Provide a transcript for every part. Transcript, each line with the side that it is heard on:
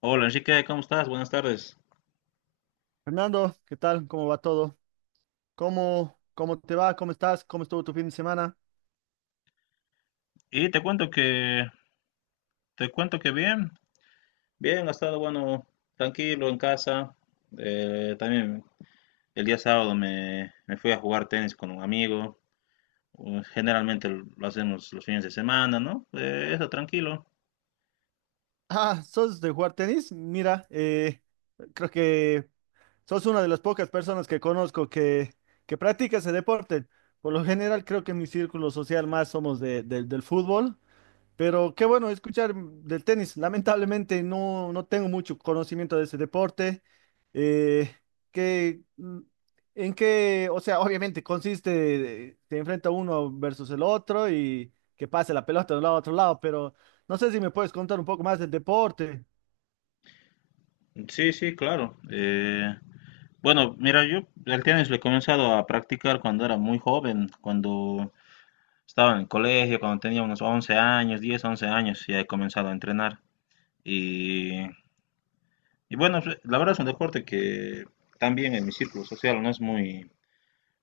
left: Hola Enrique, ¿cómo estás? Buenas tardes.
right: Fernando, ¿qué tal? ¿Cómo va todo? ¿Cómo te va? ¿Cómo estás? ¿Cómo estuvo tu fin de semana?
left: Y te cuento que, te cuento que bien, bien, ha estado bueno, tranquilo en casa. También el día sábado me fui a jugar tenis con un amigo. Generalmente lo hacemos los fines de semana, ¿no? Eso, tranquilo.
right: Ah, ¿sos de jugar tenis? Mira, creo que sos una de las pocas personas que conozco que practica ese deporte. Por lo general, creo que en mi círculo social más somos del fútbol. Pero qué bueno escuchar del tenis. Lamentablemente no, no tengo mucho conocimiento de ese deporte. Eh, ¿qué- mm, o sea, obviamente consiste, se enfrenta uno versus el otro y que pase la pelota de un lado a otro lado, pero no sé si me puedes contar un poco más del deporte.
left: Sí, sí, claro. Bueno, mira, yo el tenis lo he comenzado a practicar cuando era muy joven, cuando estaba en el colegio, cuando tenía unos 11 años, 10, 11 años, ya he comenzado a entrenar. Y Y bueno, pues, la verdad es un deporte que también en mi círculo social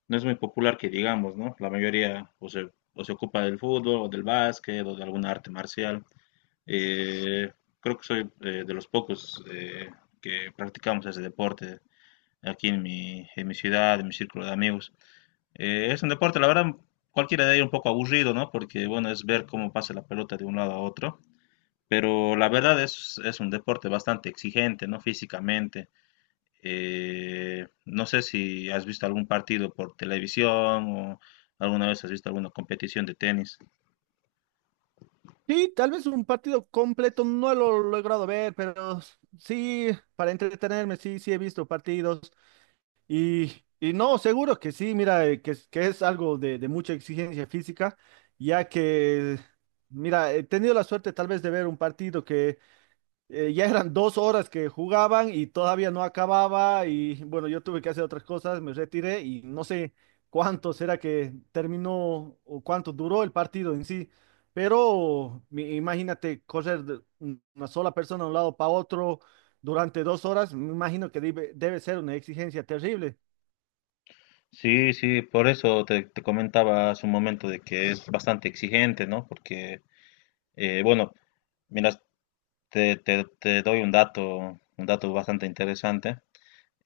left: no es muy popular que digamos, ¿no? La mayoría o se ocupa del fútbol, o del básquet, o de alguna arte marcial. Eh, creo que soy de los pocos que practicamos ese deporte aquí en mi ciudad, en mi círculo de amigos. Es un deporte, la verdad, cualquiera de ellos un poco aburrido, ¿no? Porque, bueno, es ver cómo pasa la pelota de un lado a otro. Pero es un deporte bastante exigente, ¿no? Físicamente. No sé si has visto algún partido por televisión o alguna vez has visto alguna competición de tenis.
right: Sí, tal vez un partido completo no lo he logrado ver, pero sí, para entretenerme, sí he visto partidos. Y no, seguro que sí, mira, que es algo de mucha exigencia física, ya que, mira, he tenido la suerte tal vez de ver un partido que ya eran dos horas que jugaban y todavía no acababa y bueno, yo tuve que hacer otras cosas, me retiré y no sé cuánto será que terminó o cuánto duró el partido en sí, pero imagínate correr de una sola persona de un lado para otro durante dos horas, me imagino que debe ser una exigencia terrible.
left: Sí, sí, por eso te comentaba hace un momento de que es bastante exigente, ¿no? Porque, bueno, mira, te doy un dato bastante interesante.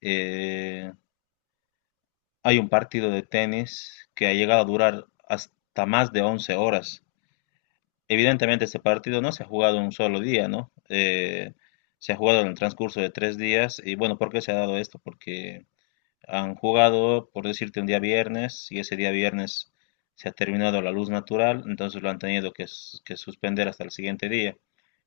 left: Eh, hay un partido de tenis que ha llegado a durar hasta más de 11 horas. Evidentemente este partido no se ha jugado en un solo día, ¿no? Se ha jugado en el transcurso de 3 días y bueno, ¿por qué se ha dado esto? Porque han jugado, por decirte, un día viernes y ese día viernes se ha terminado la luz natural, entonces lo han tenido que suspender hasta el siguiente día.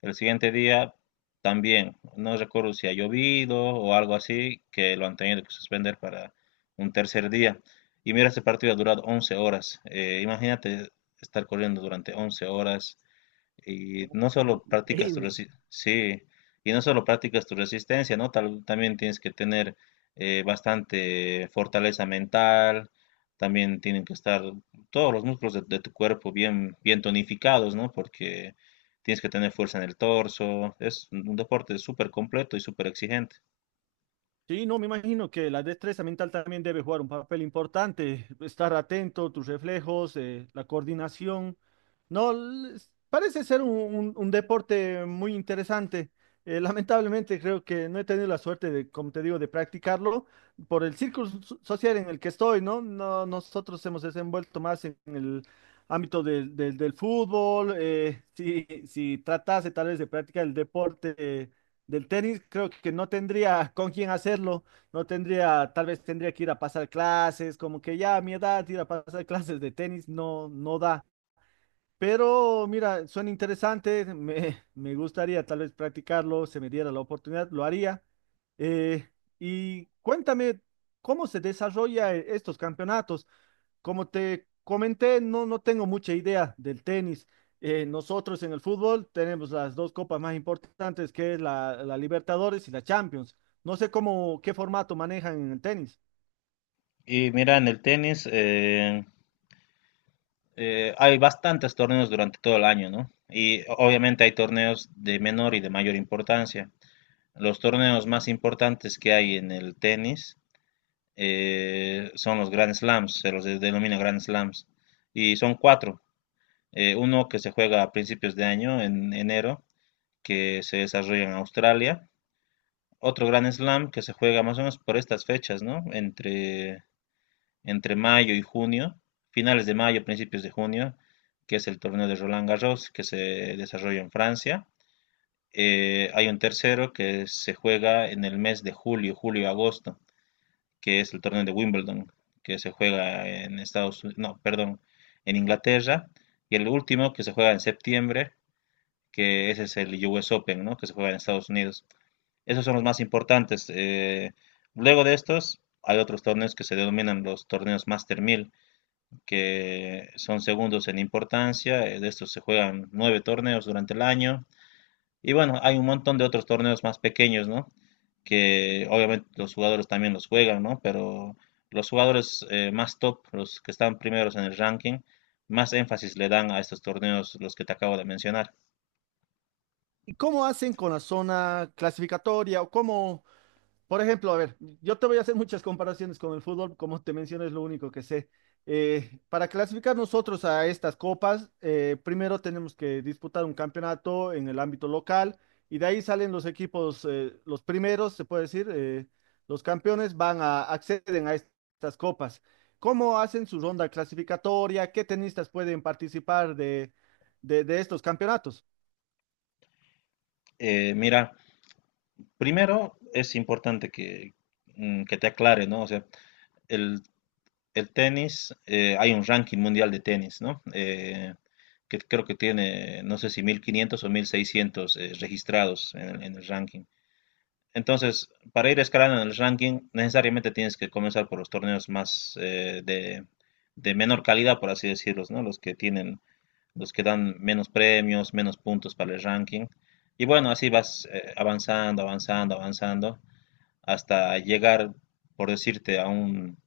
left: El siguiente día también, no recuerdo si ha llovido o algo así, que lo han tenido que suspender para un tercer día. Y mira, este partido ha durado 11 horas. Imagínate estar corriendo durante 11 horas y no solo practicas tu
right: Increíble.
left: resi- sí, y no solo practicas tu resistencia, ¿no? También tienes que tener bastante fortaleza mental, también tienen que estar todos los músculos de tu cuerpo bien, bien tonificados, ¿no? Porque tienes que tener fuerza en el torso, es un deporte súper completo y súper exigente.
right: Sí, no, me imagino que la destreza mental también debe jugar un papel importante. Estar atento, tus reflejos, la coordinación. No, parece ser un, un deporte muy interesante. Lamentablemente creo que no he tenido la suerte de, como te digo, de practicarlo por el círculo social en el que estoy, ¿no? No, nosotros hemos desenvuelto más en el ámbito del del fútbol. Si tratase tal vez de practicar el deporte. Del tenis creo que no tendría con quién hacerlo, no tendría, tal vez tendría que ir a pasar clases, como que ya a mi edad ir a pasar clases de tenis no, no da. Pero mira, suena interesante, me gustaría tal vez practicarlo, se me diera la oportunidad, lo haría. Eh, y cuéntame, ¿cómo se desarrolla estos campeonatos? Como te comenté, no, no tengo mucha idea del tenis. Nosotros en el fútbol tenemos las dos copas más importantes, que es la Libertadores y la Champions. No sé cómo, qué formato manejan en el tenis.
left: Y mira, en el tenis hay bastantes torneos durante todo el año, ¿no? Y obviamente hay torneos de menor y de mayor importancia. Los torneos más importantes que hay en el tenis son los Grand Slams, se los denomina Grand Slams, y son cuatro. Uno que se juega a principios de año, en enero, que se desarrolla en Australia. Otro Grand Slam que se juega más o menos por estas fechas, ¿no? Entre mayo y junio, finales de mayo, principios de junio, que es el torneo de Roland Garros, que se desarrolla en Francia. Hay un tercero que se juega en el mes de julio, julio-agosto, que es el torneo de Wimbledon, que se juega en Estados Unidos, no, perdón, en Inglaterra, y el último que se juega en septiembre, que ese es el US Open, ¿no? Que se juega en Estados Unidos. Esos son los más importantes. Luego de estos, hay otros torneos que se denominan los torneos Master Mil, que son segundos en importancia. De estos se juegan nueve torneos durante el año y bueno, hay un montón de otros torneos más pequeños, ¿no? Que obviamente los jugadores también los juegan, ¿no? Pero los jugadores más top, los que están primeros en el ranking, más énfasis le dan a estos torneos, los que te acabo de mencionar.
right: ¿Y cómo hacen con la zona clasificatoria por ejemplo? A ver, yo te voy a hacer muchas comparaciones con el fútbol, como te mencioné, es lo único que sé. Para clasificar nosotros a estas copas, primero tenemos que disputar un campeonato en el ámbito local y de ahí salen los equipos, los primeros, se puede decir, los campeones van a acceden a estas copas. ¿Cómo hacen su ronda clasificatoria? ¿Qué tenistas pueden participar de, de estos campeonatos?
left: Mira, primero es importante que te aclare, ¿no? O sea, el, el tenis, hay un ranking mundial de tenis, ¿no? Que creo que tiene, no sé si 1.500 o 1.600 registrados en el ranking. Entonces, para ir escalando en el ranking, necesariamente tienes que comenzar por los torneos más de menor calidad, por así decirlos, ¿no? Los que dan menos premios, menos puntos para el ranking. Y bueno, así vas avanzando, avanzando, avanzando, hasta llegar, por decirte,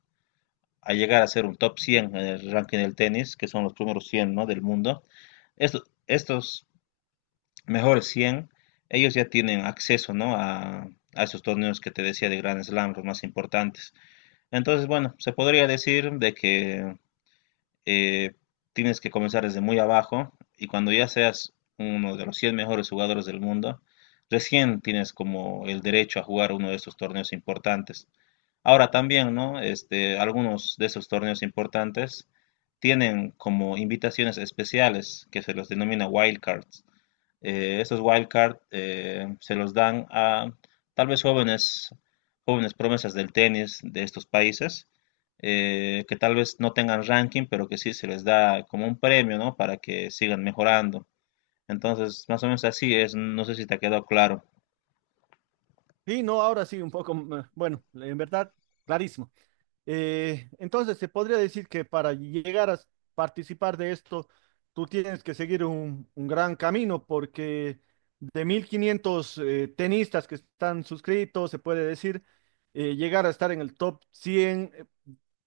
left: a llegar a ser un top 100 en el ranking del tenis, que son los primeros 100, ¿no? Del mundo. Estos Mejor 100, ellos ya tienen acceso, ¿no? A esos torneos que te decía de Grand Slam, los más importantes. Entonces, bueno, se podría decir de que eh, tienes que comenzar desde muy abajo y cuando ya seas uno de los 100 mejores jugadores del mundo, recién tienes como el derecho a jugar uno de estos torneos importantes. Ahora también, ¿no? Este, algunos de esos torneos importantes tienen como invitaciones especiales que se los denomina wildcards. Estos wildcard se los dan a tal vez jóvenes, jóvenes promesas del tenis de estos países, que tal vez no tengan ranking, pero que sí se les da como un premio, ¿no? Para que sigan mejorando. Entonces, más o menos así es, no sé si te ha quedado claro.
right: Y no, ahora sí, un poco, bueno, en verdad, clarísimo. Entonces, se podría decir que para llegar a participar de esto, tú tienes que seguir un gran camino porque de 1.500 tenistas que están suscritos, se puede decir, llegar a estar en el top 100 eh,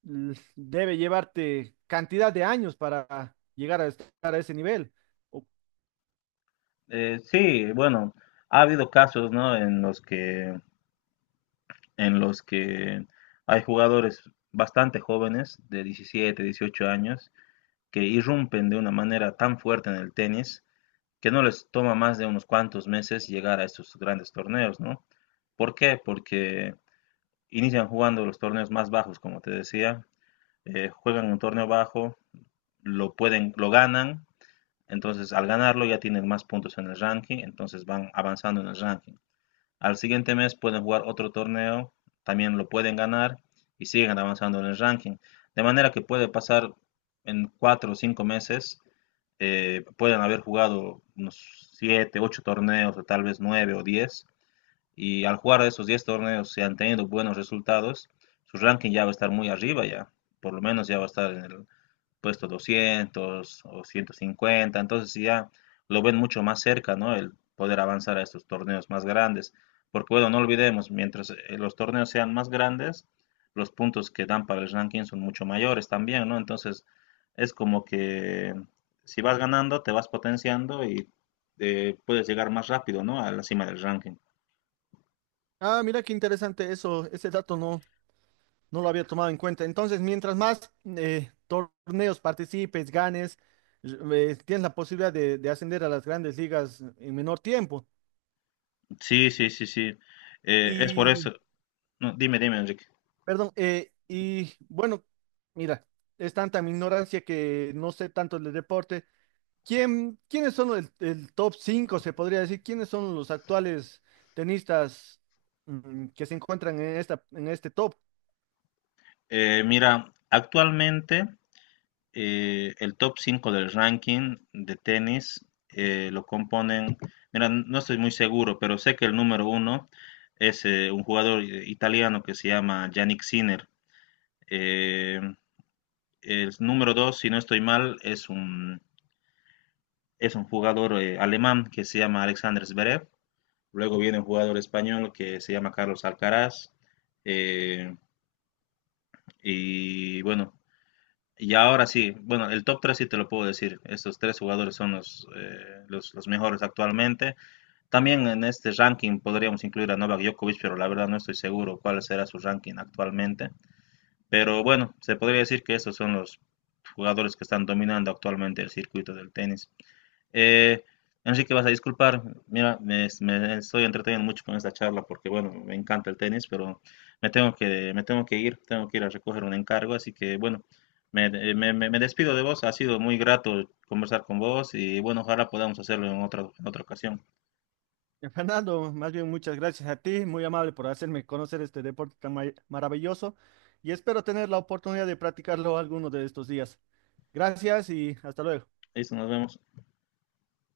right: l- debe llevarte cantidad de años para llegar a estar a ese nivel. O-
left: Sí, bueno, ha habido casos, ¿no? En los que hay jugadores bastante jóvenes, de 17, 18 años, que irrumpen de una manera tan fuerte en el tenis que no les toma más de unos cuantos meses llegar a estos grandes torneos, ¿no? ¿Por qué? Porque inician jugando los torneos más bajos, como te decía, juegan un torneo bajo, lo ganan, entonces al ganarlo ya tienen más puntos en el ranking, entonces van avanzando en el ranking. Al siguiente mes pueden jugar otro torneo, también lo pueden ganar y siguen avanzando en el ranking. De manera que puede pasar en cuatro o cinco meses, pueden haber jugado unos siete, ocho torneos, o tal vez nueve o diez. Y al jugar esos 10 torneos, si han tenido buenos resultados, su ranking ya va a estar muy arriba ya. Por lo menos ya va a estar en el puesto 200 o 150, entonces sí ya lo ven mucho más cerca, ¿no? El poder avanzar a estos torneos más grandes, porque bueno, no olvidemos, mientras los torneos sean más grandes, los puntos que dan para el ranking son mucho mayores también, ¿no? Entonces es como que si vas ganando, te vas potenciando y puedes llegar más rápido, ¿no? A la cima del ranking.
right: Ah, mira qué interesante eso, ese dato no, no lo había tomado en cuenta. Entonces, mientras más torneos participes, ganes, tienes la posibilidad de, ascender a las grandes ligas en menor tiempo.
left: Sí, sí, sí, sí. Es por
right: Y,
left: eso. No, dime, dime, Enrique.
right: perdón, y bueno, mira, es tanta mi ignorancia que no sé tanto del deporte. ¿Quién, quiénes son el top 5 se podría decir? ¿Quiénes son los actuales tenistas que se encuentran en esta, en este top?
left: Mira, actualmente el top 5 del ranking de tenis lo componen, mira, no estoy muy seguro, pero sé que el número uno es un jugador italiano que se llama Yannick Sinner. Eh, el número dos, si no estoy mal, es un jugador alemán que se llama Alexander Zverev. Luego viene un jugador español que se llama Carlos Alcaraz. Eh, y bueno, y ahora sí, bueno, el top 3 sí te lo puedo decir. Estos tres jugadores son los mejores actualmente. También en este ranking podríamos incluir a Novak Djokovic, pero la verdad no estoy seguro cuál será su ranking actualmente. Pero bueno, se podría decir que estos son los jugadores que están dominando actualmente el circuito del tenis. Eh, Enrique, vas a disculpar, mira, me estoy entreteniendo mucho con esta charla porque, bueno, me encanta el tenis, pero me tengo que ir a recoger un encargo, así que, bueno, me despido de vos, ha sido muy grato conversar con vos y, bueno, ojalá podamos hacerlo en otra ocasión.
right: Fernando, más bien muchas gracias a ti, muy amable por hacerme conocer este deporte tan maravilloso y espero tener la oportunidad de practicarlo alguno de estos días. Gracias y hasta luego.
left: Listo, nos vemos.